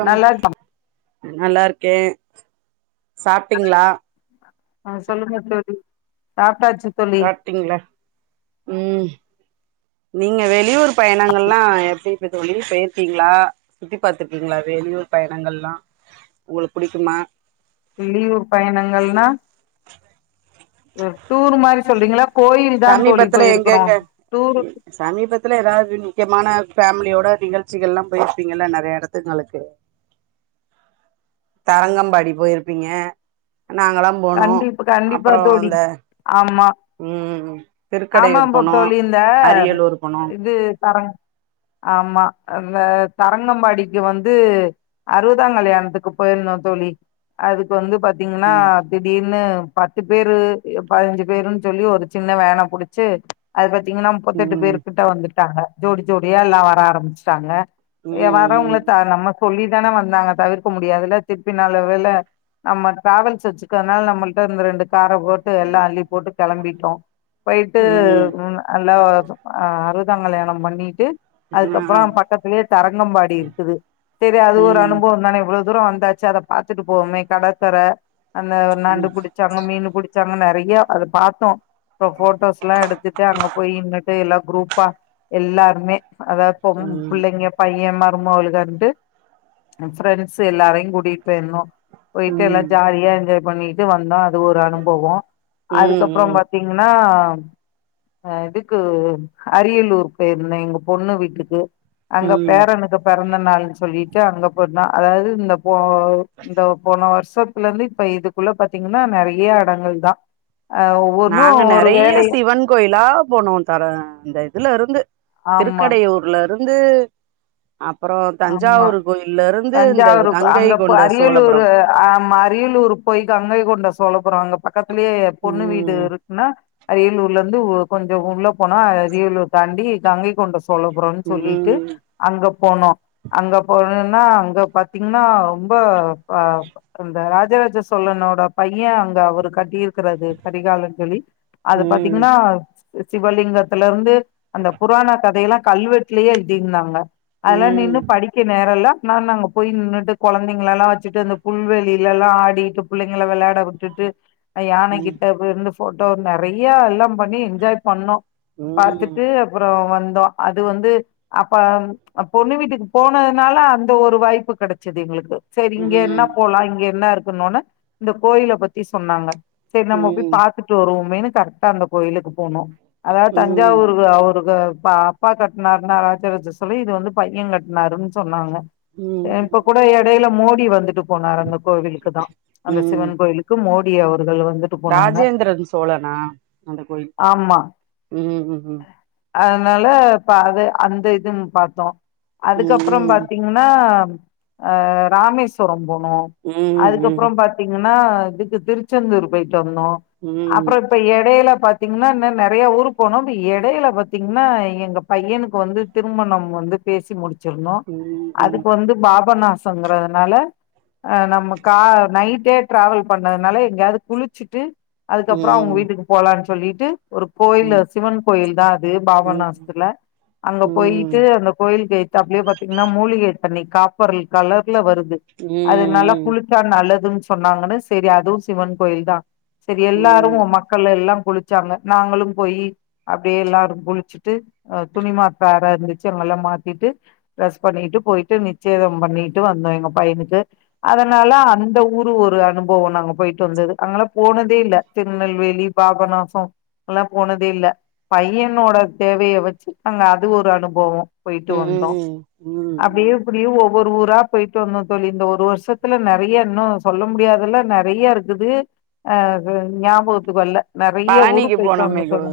அம் நல்லா நல்லா இருக்கே சாப்ட்டீங்ளா ஆ சொல்லுங்க தோழி ஆ சாப்டிங்ளா ம் நீங்க வெளியூர் ஆச்சு பயணங்கள்லா போய்ட்டு தோழி பெய்ருக்கீங்களா சுத்தி பாத்ருக்கீங்களா வெளியூர் பயணங்கள்லா உங்களுக்கு புடிக்குமா லீவு பயணங்கள்னா ம் டூர் மாரி சொல்றீங்ளா சமீபத்துல எங்கெங்க டூரு சமீபத்துல ஏதாது ம் முக்கியமான ஃபேமிலியோட நிகழ்ச்சிகள்லாம் போயிருப்பீங்கல்ல நெறைய எடத்துங்களுக்கு தரங்கம்பாடி போயிருப்பீங்க நாங்கலாம் போனோ கண்டிப்பா கண்டிப்பா அப்புறம் தோழி இந்த ம்ம்ம் ஆமாம் போ தோழி இந்த அரியலூர் போனோ இது தரம் ஆமா அஹ் அந்த தரங்கம்பாடிக்கு வந்து அறுவதாம் கல்யாணதுக்கு போயிருந்தோம் தோழி அதுக்கு வந்து பாத்தீங்ன்னா ம் ன்னு பத்து பேரு பதுனஞ்சு பேருன் சொல்லி ஒரு சின்ன வேன புடுச்சு அத பத் பாத்தீங்கன்னா முப்பத்தெட்டு ம் பேரு கிட்ட வந்துட்டாங்க ஜோடி ஜோடியா எல்லா வர ஆரம்ச்சிட்டாங்க ஏ வரவுங்கள தா நாங்க நம்ம சொல்லி தானே வந்தாங்க தவிர்க்க முடியாதுல திருப்பி நல்ல வேல நம்ம ட்ராவல்ஸ் வச்சு க்கனால நம்மல்ட்ட இந்த ரெண்டு கார போட்டு எல்லா அள்ளி போட்டு கெளம்பிட்டோம் போயிட்டு ம் நல்லா அ அறுவதாம் கல்யாணம் பண்ணி ட்டு அதுக்கப்புறோ பக்கத்துலே தரங்கம்பாடி இருக்குது சேரி அது ஒரு அனுபவம் தானே இவ்ளோ தூரோ வந்தாச்சு அத பாத்துட்டு போவுமே கடற்கர அந்த நண்டு புடுச்சாங்க மீனு புடுச் தாங்க நெறய அத பாத்தோ இப்ப ஃபோட்டோஸ்லா எடுத்துட்டு அங்க போய் நின்னுட்டு எல்லா க்ரூப்பா எல்லாருமே அதா ப்பொம் புள்ளைங்க பைய மா சும்மோ ஒளுக்காந்துட்டு அம் ஃப்ரெண்ட்ஸ் எல்லாரையும் கூட்டிட்டு போயிருந்தோ போயிட்டு எல்லா ஜாலியா என்ஜாய் பண்ணிட்டு வந்தோ அது ஒரு அனுபவம் அதுக்கப்புறோம் பாத்தீங்கன்னா அஹ் இதுக்கு அரியலூர் போயிருந்தே எங்க பொண்ணு வீட்டுக்கு அங்க பேரனுக்கு பிறந்த நாள்னு சொல்லிட்டு அங்க போயிருன்னா அதாவது இந்த ப்போ இந்த போன வருஷத்துலருந்து இப்ப இதுக்குள்ள பாத்தீங்கன்னா நெறைய இடங்கள் தா அ ஒவ்வொன்னு நாங்க ஒரு நெறையா வேலைய சிவன் கோயிலா போனோ தர அந்த இதுல இருந்து ஆமா திருக்கடையூர்லருந்து அப்புறம் ஆமா தஞ்சாவூர் கோயில்ல இருந்து இந்த தஞ்சாவூர் ப- கங்கை அங்க கொண்ட சோழபுரம் டூரு போய் கங்கைகொண்ட சோழ அப்புறம் அங்க பக்கத்துலேயே பொண்ணு வீடு ம் இருக்குன்னா அரியலூர்ல இருந்து ஒ கொஞ்ச உள்ளப் போனா அஹ் அரியலூர் தாண்டி கங்கைகொண்ட சோழபுரம்னு சொல்லிட்டு ம் அங்க போனோ அங்க போணுன்னா அங்க பாத்தீங்ன்னா ரொம்ப ப ப் அந்த ராஜராஜ சோழ சோழனோட பையன் அங்க அவரு கட்டிரு க்குறது கடிகாலங்களில் ம் அது ம் பாத்தீங்னா சிவலிங்கத்துல இருந்து அந்த புராண கதையெல்லா கல்வெட்லே எழுதிருந்தாங்க அதெல்லா ம் நின்னு நேரெல்லா நாங்க அங்க போய் நின்னுட்டு கொழந்தைங்களெல்லா வச்சுட்டு அந்த புல்வெளில எல்லா ஆடிட்டு பிள்ளைங்கள வெள யாடவிட்டுட்டு அது ம் ம் யானகிட்ட இருந்த ஃபோட்டோ நெறையா எல்லாம் பண்ணி என்ஜாய் பண்ணோ பார்த்துட்டு அப்றோ வந் த அது வந்து அப்ப அ பொண்ணு வீட்டுக்கு போனோனலா அந்த ஒரு வாய்ப்பு கெடச்சது எங்களுக்கு செரி இங்க என்ன போலா இங்க என்ன இருக் குனோன இந்த கோயில பத்தி சொன்னாங்க செரி நம்ம போய் ம் பாத்துட்டு வருவோமேன்னு கரெக்டா அந்த கோயிலுக்கு போனோ அதாது ம் தஞ்சாவூருங்க அவருக்கு இப்ப அப்பா கட்னாருன்னா ஆச்சிரியர்ட்ட சொல்லி இது வந்து பைய கட்னாருன் சொன்னாங்க ம் அ இப்ப கூட எடைல மோடி வந்துட்டு போனாரு அந்த கோவிலுக்கு தா அந்த ம் சிவன் கோயிலுக்கு மோடி அவரு ராஜேந்திரன் சோழனா அந்த கோயில் ஆமா ம் ம் ம் அதனால பா அது அந்த இதுன் பாத்தோ ம் அதுக்கப்ற பாத்தீங்னா ஆ ராமேஸ்வரம் போனோ ம் ம் அதுக்கப்ற பாத்தீங்க னா இதுக்கு திருச்செந்தூர் போய்ட்டு வந்தோ ம் ம் ம் ம் அப்ற இப்ப எடைல பாத்தீங்னா இன்ன நெறையா ஊரு போனோ அப்டி எடையில பாத்தீங்னா எங்க பையனுக்கு வந்து திருமணம் வந்து பேசி முடிச்சிருந்தோ அதுக்கு வந்து பாபநாசங்கிறதுனால அ நம்ம கா நைட்டே ட்ராவல் பண்ணதுனால எங்கேயாவது குளிச்சுட்டு அதுக்கப்புறம் அவுங்க வீட்டுக்கு போலான் சொல்லிட்டு ஒரு கோயில சிவன் கோயில் தான் அது ம் பாபநாசத்துல அங்க போயிட்டு அந்த கோயிலுக்கு பாத்தீங்ன்னா மூலிகை தண்ணி காப்பர் கலர்ல வருது அதுனால ம் குளிச்சா நல்லது சொன்னாங்கன்னு செரி அதுவும் சிவன் கோயில் தான் செரி எல்லாரு ம் மக்கள் எல்லாம் குளிச்சாங்க நாங்களும் போய் அப்டியே எல்லாரும் குளிச்சுட்டு அ துணிமாத்த அற இருந்துச்சு எங்களு லா மாத்திட்டு ட்ரஸ் பண்ணிட்டு போயிட்டு நிச்சேதம் பண்ணிட்டு வந்தோ எங்க பையனுக்கு அதனால அந்த ஊர் புது ஒரு அனுபவம் நாங்க போயிட்டு வந்தது அங்கலா போனதே இல்ல திருநெல்வேலி பாபனாச எல்லாம் போனதே இல்ல பையனோட தேவைய வச்சு நாங்க அது ஒரு அனுபவோ போயிட்டு வந்தோ ம் அப்டியே ம் இப்டியே ஒவ்வொரு ஊரா போயிட்டு வந்தோ தோழி இந்த ஒரு வருஷத்துல நறைய இன்னு சொல்ல முடியாதுல்லா நறைய இருக்குது அ அது ஞாபகத்துக்கு வல்ல நறைய ஊரு பழனிக்கு பேய்டு போனோமே வந்தோ தோழி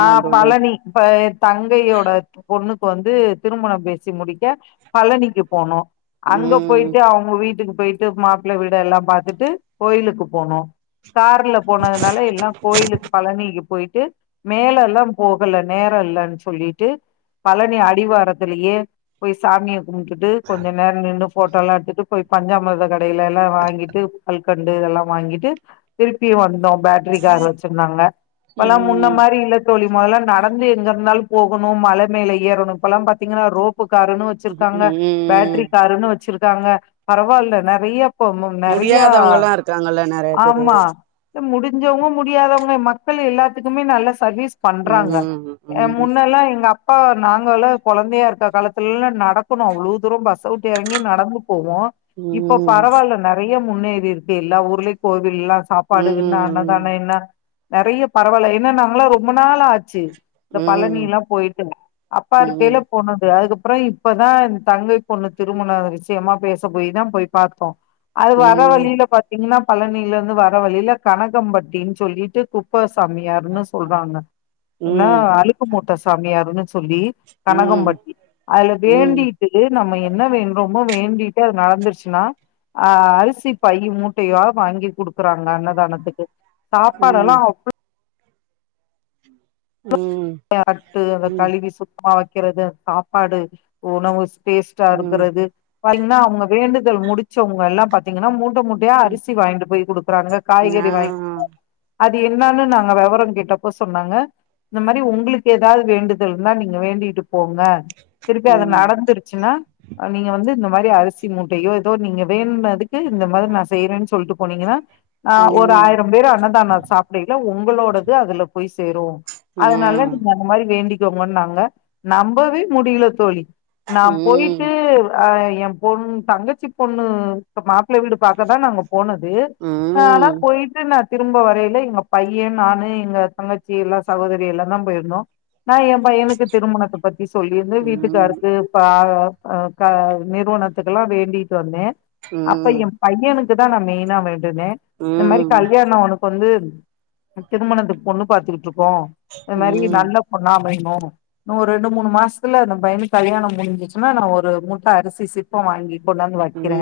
ஆ தோழி பழனி ப தங்கையோட பொண்ணு வந்து திருமணம் பேசி முடிக்க பழனிக்கு போனோ அங்க ம் போயிட்டு அவுங்க வீட்டுக்கு போ பேய்ட்டு மாப்ள்ள வீட எல்லாம் பார்த்துட்டு கோயிலுக்கு போனோ கார்ல போனதுனால எல்லாம் கோயிலுக்கு பழனிக்கு போய்ட்டு மேல எல்லாம் போகல நேரம் இல்லன் சொல்லிட்டு பழனி அடிவாரத்துலயே போய் சாமிய கும்டுட்டு கொஞ்ச நேர நின்னு ஃபோட்டோ எல்லா எடுத்துட்டு போய் பஞ்சாமிர்த க டைல எல்லா வாங்கிட்டு கல்கண்டு இதெல்லாம் வாங்கிட்டு திருப்பியு வந்தோம் பேட்ரிகார் வச்சிருந்தாங்க இப்பலா முன்ன ம் மாரி இல்ல தோழி மொதல்ல நடந்து எங்க இருந்தாலும் போகணும் மழ மேலே ஏறணும் இப்பல்லாம் பாத்தீங்கன்னா ரோப் பு காருன்னு வச்சிருக்காங்க ம் பேட்ரி காருன்னு வச்சிருக்காங்க பரவால்ல நறைய ப்போ ம் நறையா முடியாதவங்கல்லா இருக்காங்கல்ல நெறைய பேரு ஆமா முடிஞ்சவுங்க முடியாதவுங்க மக்கள் எல்லாத்துக்குமே நல்ல சர்வீஸ் ம் பண்றாங்க ம் முன்னல்லா எங்க அப்பா நாங்கள கொழந்தையா இருக்க காலத்து தெல்லா நடக்கனு அவ்ளோ தூரோ பஸ்ஸ வுட்டு எறங்கி நடந்து போவோ இப்ப ம் ம் பரவால்ல நறைய முன்னேறி இருக்கு எல்லா ஊருலு கோவில்லா சாப்பாடு என்ன அன்னதானோ ம் என்ன நறைய பரவால்ல என்னன்னா நாங்களா ரொம்ப நாளா ஆச்சு இந்த ம் பழனி ம் எல்லா போய்ட்டு அப்பா இருக்கேய்ல ம் போனுது அதுக்கு அப்புறம் இப்பதான் இந்த தங்கை பொண்ணு திருமண விஷயமா பேச போய் தா போய் பாத்தோ அது வர வழில பாத்தீங்ன்னா பழனில இருந்து வர வழில கனகம்பட்டின் சொல்லிட் குப்ப சா சாமியாருன்னு சொல்றாங்க இன்னொ ம் அழுக்கு மூட்ட சாமியாருன்னு சொல் சொல்லி கனகம்பட்டி அதுல ம் வேண்டிடு நம்ம என்ன வேண்ட்றோ மோ வேண்டிட்டு அது நடந்திருச்சுனா அரிசி பை மூட்டையா வாங்கி குடுக் குறாங்க அன்னதானத்துக்கு சாப்பாடெல்லா ம் அவ்ளோ ம் ஏ தட்டு அத ம் கழுவி சுத்தமா வக்கிறது அந்த சாப்பாடு உணவு டேஸ்ட்டா ம் இருக்றது பாத்தீங்ன்னா அவுங்க வேண்டுதல் முடிச்சவுங்க எல்லா பாத்தீங்கன்னா மூட் மூட்ட மூட்டயா ம் அரிசி வாய்ன்டு போய் குடுக்குறாங்க ஆ காய்கறி வாங்கி அது என்னான்னு நாங்க வெவரோ கேட்டப்ப சொன்னாங்க இந்த மாரி உங்களுக்கு ஏதாவது வேண்டுதல் இருந்தா நீங்க வேண்டிட் போங்க திருப்பி அது ம் நடந்துருச்சுன்னா நீங்க வந்து இந்த மாரி அரிசி மூட்டையோ எதோ நீங்க வேண்டுனதுக்கு இந்த மாரி நா செய்யறேன்னு சொல்டு போனீங்கன்னா ஆ ம் ம் ஒரு ஆயிரம் பேரு அன்னதான சாப்டைல ஒங்களோடது அதுல போய் சேரு ம் ம் அதனால நீங்க அந்த மாரி வேண்டிக்கோங்ன்னாங்க நம்பவே முடியல தோழி நா போய்ட்டு ம் அ ஏன் பொண் தங்கச்சி பொண்ணு மாப்ள வீடு பாக்கதா நாங்க போனது ம் ம் ம் ஆனா போய்ட்டு நா திரும்ப வரையில எங்க பையே, நானு, எங்க தங்கச்சி எல்லா சகோதரி எல்லாந்தா போயிருந்தோ. நா ஏ பையனுக்கு திருமணத்த பத்தி சொல்லிருந்த ம் ம் ம் ம் ம் ம் ம் ம் ம் ம் ம் ம் ம் ம் வீட்டுக்காருக்கு பாக ப க நிறுவனத்துக்கெல்லா வேண்டிட்டு வந்தே. அப்ப ஏ பையெனுக் க்குதா நா மெயினா வேண்டுனே. இந் மாரி கல்யாணோ அவனுக்கு வந்து திருமணத்துக்கு பொண்ணு பாத்துகிட்டிருக்கோ. இது மாரி நல்ல பொண்ணா அமையணு. இன்னு ஒரு ரெண்டு மூணு மாசத்துல அந்த பையனுக்கு கல்யாணோ முடிஞ்சிச்சின்னா நா ஒரு மூட்டை அரிசி சிப்பம் வாங்கி கொண்டாந்து வக்கிறே.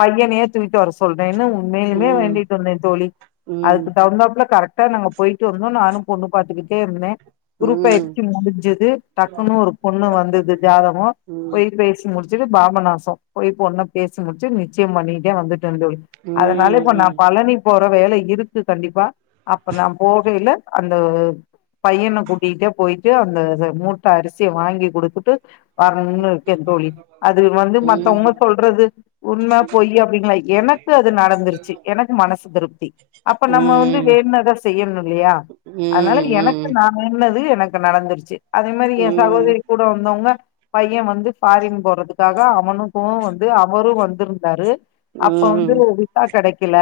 பையெனையே தூக்கிட் வர சொல்றேன்னு மேலுமே வேண்டிட் வந்தே தோழி. ம் அதுக்கு தகுந்தாப்ல கரெட் இதுக்கா நாங்க போயிட்டு வந்தோ. நானு பொண்ணு பாத்துக்கிட்டே இருந்தே. குரு ம் பெயர்ச்சி முடிஞ்சிது. டக்குன்னு ஒரு பொண்ணு வந்தது ஜாதகோ போய் பேசி முடிச்சிட்டு பாபநாசம் போய் பொண்ண பேசி முடிச்சிட் நிச்சயம் பண்ணிட்டே வந்துட் டேன் தோழி அதனால இப்ப நா பழனி போற வேலை இருக்கு கண்டிப்பா. அப்ப நா போகையில அந்த பையன கூட்டிகிட்டே போயிட்டு அந்த மூட்ட அரிசிய வாங்கி குடுத்துட்டு வரணும்னு இருக்கே தோழி. அது வந்து மத்தவங்க சொல்றது உண்ம, பொய் அப்டிங்கலய் எனக்கு அது நடந்திருச்சி. எனக்கு மனசு திருப்தி. அப்ப நம்ம வந்து வேண்டுனத செய்யணு இல்லையா? ம் அதனால ம் எனக்கு நா வேண்டுனது எனக்கு நடந்திருச்சி. அதே மாரி ஏ சகோதரி கூட வந்தவங்க பைய வந்து ஃபாரின் போறதுக்காக அவனுக்கு வந்து அவரு வந்திருந்தாரு. அப்ப வந்து விசா கெடைக்கல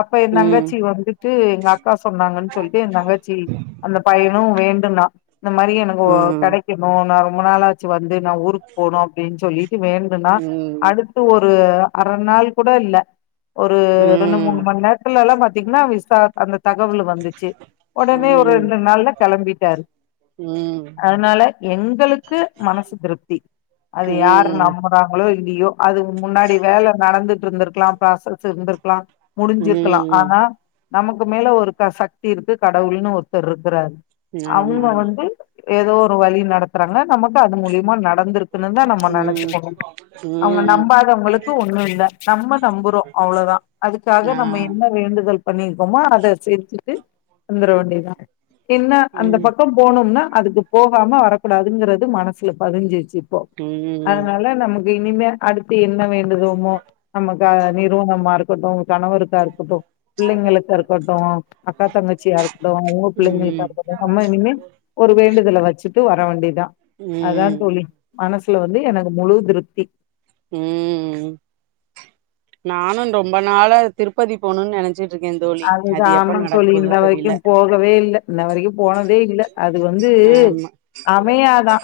அப்ப ஏ தங்கச்சி வந்துட் எங்க அக்கா சொன்னாங்கன்னு சொல்லிட்டு ஏ தங்கச்சி தினோ வேண்டுனா இந்த மாரி எனக்கு ஒ கெடைக்கணு நா ரொம்ப நாளாச்சி வந்து. நா ஊருக்கு போனு அப்டின் சொல்லிட்டு வேண்டுனா. அடுத்து ஒரு ஒரு அரை நாள் கூட இல்ல. ஒரு ரெண்டு, மூணு மணி நேரத்துல எல்லா பாத் பாத்தீங்னா விசா அந்த தகவல் வந்துச்சி. ஒடனே ஒரு ரெண்டு நாள்ல கெளம்பிட்டாரு. அதனால எங்களுக்கு மனசு திருப்தி. அது யாரு ம் நம்புறாங்களோ இல் லியோ அதுக்கு முன்னாடி வேல நடந்துட்டு இருந்திருக்லா. ப்ராசஸ் இருந்திருக்லா. முடிஞ்சிருக்லா. ம் ம் ஆனா நமக்கு மேல ஒரு சக்தி இருக்கு. கடவுள்னு ஒருத்தர் இருக்குறாரு. ஆமா அவுங்க ஆமா வந்து ஏதோ ஒரு வழி நடத்துறாங்க. நமக்கு அது மூலியமா நட நடந்திருக்கின்னு தா நம்ம ம் நெனைச்சிக்கணு. அவங்க ம் நம்பாதவங்களுக்கு ஒன்னு இல்ல. நம்ம நம்புறோ அவ்ளோதா. அதுக்காக ஆ நம்ம என்ன வேண்டு வேண்டுதல் பண்ணிருக்கோமோ அத செஞ்சிட்டு வந்துற வேண்டிதா. என்ன அந்த ம் பக்கம் போனோம்னா அதுக்கு போகாம வரக்கூடாதுங்கறது மனசுல பதிஞ்சிட்சி போ ம் அதனால நமக்கு இனிமே அடுத்து என்ன வேண்டுதோமோ நமக் க நீரு நம்மாறுக்கட்டு கணவருக்கா இருக்கட்டு பிள்ளைங்களுக்கா இருக்கட்டு அக்கா தங்கச்சியா இருக்கட்டு இவுங்க பிள்ளைங்களுக்கா ம் இருக்கட்டு நம்ம இனிமே ஒரு வேண்டுதல வச்சுட்டு வர வேண்டிதா அதான் ம் தோழி மனசுல வந்து எனக்கு முழு திருப்தி ம் நானு ரொம்ப நாள திருப்பதி போணும்னு நெனைச்சிட் அது தா ஆமா தோழி இன்ன தெரில வரைக்கும் போகவே இல்ல இன்ன வரைக்கும் போனதே இல்ல அது வந்து து ஆமா அமையாதா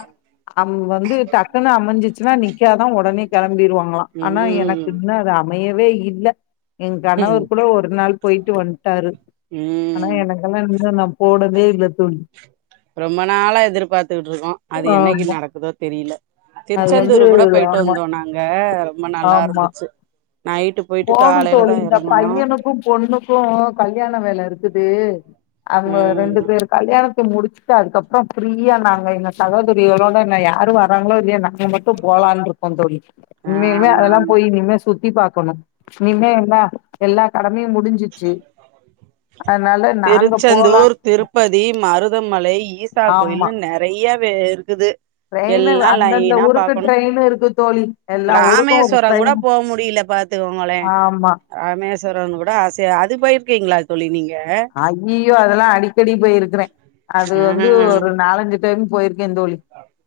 அம் வந்து டக்குன்னு அமைஞ்சிச்சின்னா நிக்காதா உடனே கெளம்பிடுவாங்களாம் ஆனா எனக்கு ம் இன்னோ அது அமையவே இல்ல என் ம் கணவர் கூட ஒரு நாள் கூப்பிட்டாரு ஆனா ம் எனக்கெல்லா இன்னு நா போடவே இல்ல தோழி ரொம்ப நாளா எதிர்பாத்துக்கிட்டு இருக்கோம் அது என்னைக்கு ஆமா நடக்குதோ தெரியல அது வந்து திருச்செந்தூர் கூட போயிட்டு ஆமா வந்தோம் நாங்க ரொம்ப நல்லா இருந்துச்சி போகணும் தோழி இந்த பையனுக்கு பொண்ணுக்கு கல்யாணம் வேல இருக்குது அவுங்க ரெண்டு ம் பேர் கல்யாணத்து முடிச்சுட்டு அதுக்கப்புறோ ஃபிரியா நாங்க எங்க தகோதரிகளோட நா யாரு வராங்களோ இல்லையோ நாங்க மட்டு போ போலான்ருக்கோந் தோழி இனிமேல்தா ஆமா அதெல்லாம் ஆமா போய் இனிமே சுத்தி பாக்கணு நீமே என்னா எல்லா கம்மிய முடிஞ்சிச்சி [inaudible] திருச்செந்தூர் திருப்பதி மருதமலை ஈசா ஆமா கோயில்னு நெறைய வே இருக்குது ட்ரெயினு எல்லா அந்தந்த லைனா ஊருக்கு பாக்கணு ட்ரெயின் இருக்கு தோழி எல்லா ஊருக்கு ஒரு ராமேஸ்வரங் கூட ட்ரெயின் போ முடியில பாத்துக்கொ ங்களே ஆமா ராமேஸ்வரங் கூட ஆசையா அது போயிருக்கீங்ளா தோழி நீங்க அய்யியோ அதெல்லா அடிக்கடி போயிருக்கறேன் அது ஆ வந்து ஒரு நாலஞ்சு டைம் போயிருக் கேந்தோழி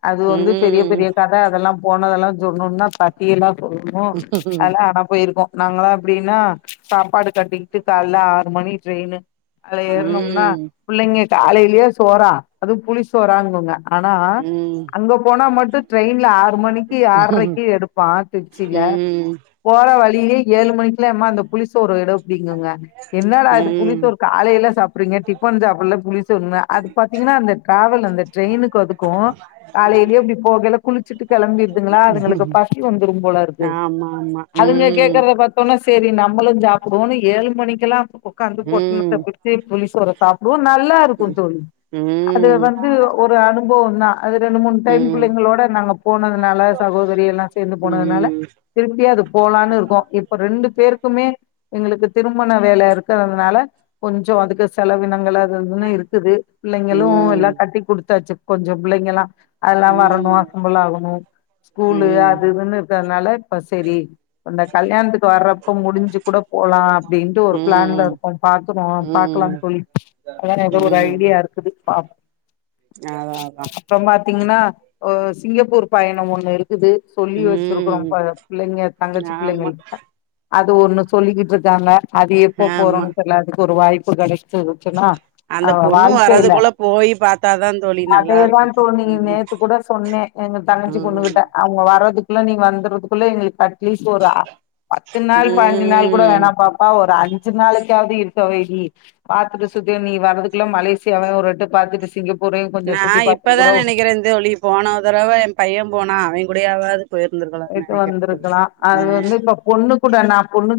அது ம் வந்து பெரிய பெரிய கத அதெல்லாம் போனதெல்லா சொன்னோனா பத்தி எல்லாம் [unintelligible] ம் ஆனா போயிருக்கோ நாங்களா அப்டின்னா சாப்பாடு கட்டிக்கிட்டு கால்ல ஆறு மணி ட்ரெயினு அதுல ஏறனும்னா புள்ளைங்க காலையிலயே சோறா அதும் புளி சோறாங்குங்க ஆனா அங்க போனா மட் ட்ரெயின்ல ஆறு மணிக்கு ஆறைக்கு எடுப்பான் திருச்சியில ம் ம் போற வழியிலே ஏழு மணிக்குலா ம்மா அந்த புளிசோறு எடு அப்டிங்குங்க என்னடா அது ம் புளிசோறு காலையெல்லா சாப்பிறீங்க டிஃபன் சாப்புல புளி சோறுனா அது பாத்தீங்கன்னா அந்த டிராவல் அந்த ட்ரெயினுக்குதுக்கூ காலையிலயே இப்டி போகல குளிச்சுட்டு கெளம்பிடுதுங்களா அதுங்களுக்கு பசி வந்துரும் போல இருக்குது ஆமா ஆமா அதுங்க ம் கேக்கறத பத்தோனா செரி நம்பளு சாப்டுவோன்னு ஏழு மணிக்கெல்லாம் ஒக்காந்து பொட்ன னத்த ம் பிரிச்சி புளி சோற சாப்டுவோ நல்லா இருக்கும் தோழி அது ம் வந்து ஒரு அனுபவோ தான் அது ரெண்டு மூணு டைம் ம் புள்ளைங்களோட நாங்க போனதுனால சகோ தரி எல்லா சேர்ந்து போனதுனால திருப்பி அது போலான்னு இருக்கோ இப்ப ரெண்டு பேருக்குமே எங்களுக்கு திருமண வேல இருக்குறதுனால கொஞ்சோ அதுக்கு செலவினங்கள துன்னு இருக்குது பிள்ளைங்களூ எல்லா ம் கட்டி குடுத்தாச்சு கொஞ்சம் புள்ளைங்கல்லாம் அதெல்லா ம் வரணும் ம் அசம்புள் ஆகணும் ஸ்கூலு ம் அது இதுன்னு இருக்கிறனால இப்ப செரி இந்த கல்யாணத்துக்கு வர்றப்ப முடிஞ்சு கூட போலா அப்டின்ட்டு ஒரு ம் பிளான்ல இருக்கோ பா ஆ பாக்கலாங் ம் தோழி அதான் ஏதோ ஒரு ம் ஐடியா இருக்குது பா அதா அதா அப்புறம் பாத்தீங்கன்னா ஒ சிங்கப்பூர் பயணம் ஒண்ணு இருக்கு குது சொல்லி வச்சிருக்கறோம் ப ம் பிள்ளைங்க தங்கச்சி ஆமா பிள்ளைங்கள்ட்ட அது ஒண்ணு சொல்லிக்கிட் ருக்காங்க அது எப்ப ஆமா போறோன் தெர்ல அதுக்கு ஒரு வாய்ப்பு கெடைச்சருச்சுன்னா ஆ அந்த பொண்ணு வாழ்க்கைல வர்றதுக்குள்ள போய் பாத்தாதா தோழி நல்லா இருக்கு அதேதான் தோழி ம் நேத்து கூட சொன்னேன் எங்க தங்கச்சி பொண்ணுகிட்ட ம் அவுங்க வர்றதுக்குள்ள நீங்க வந்துருதுக்குள்ள எங்களுக்கு க அட்லீஸ்ட் ஒரு அ பத்து நாள் பாஞ்சி நாள் கூட ம் வேணாம் பாப்பா ஒரு அஞ்சு நாளைக்காவுது இரு [unintelligible] பாத்துட்டு சுத்தி நீ வரதுக்குல்ல மலேசியாவ ஒரு எட்டு பாத்துட்டு சிங்கப்பூர் நா இப்பதா நெனக்கிறேன் தோழி போன தடவ என் பையன் போனா அவேன் கூடயாவது போயிருந்திருக்கலானு பேயிட்டு நெனைக்கிறே தோழி வந்திருக்கலா அது அ வந்து இப்ப பொண்ணு கூட நா பொண்ணு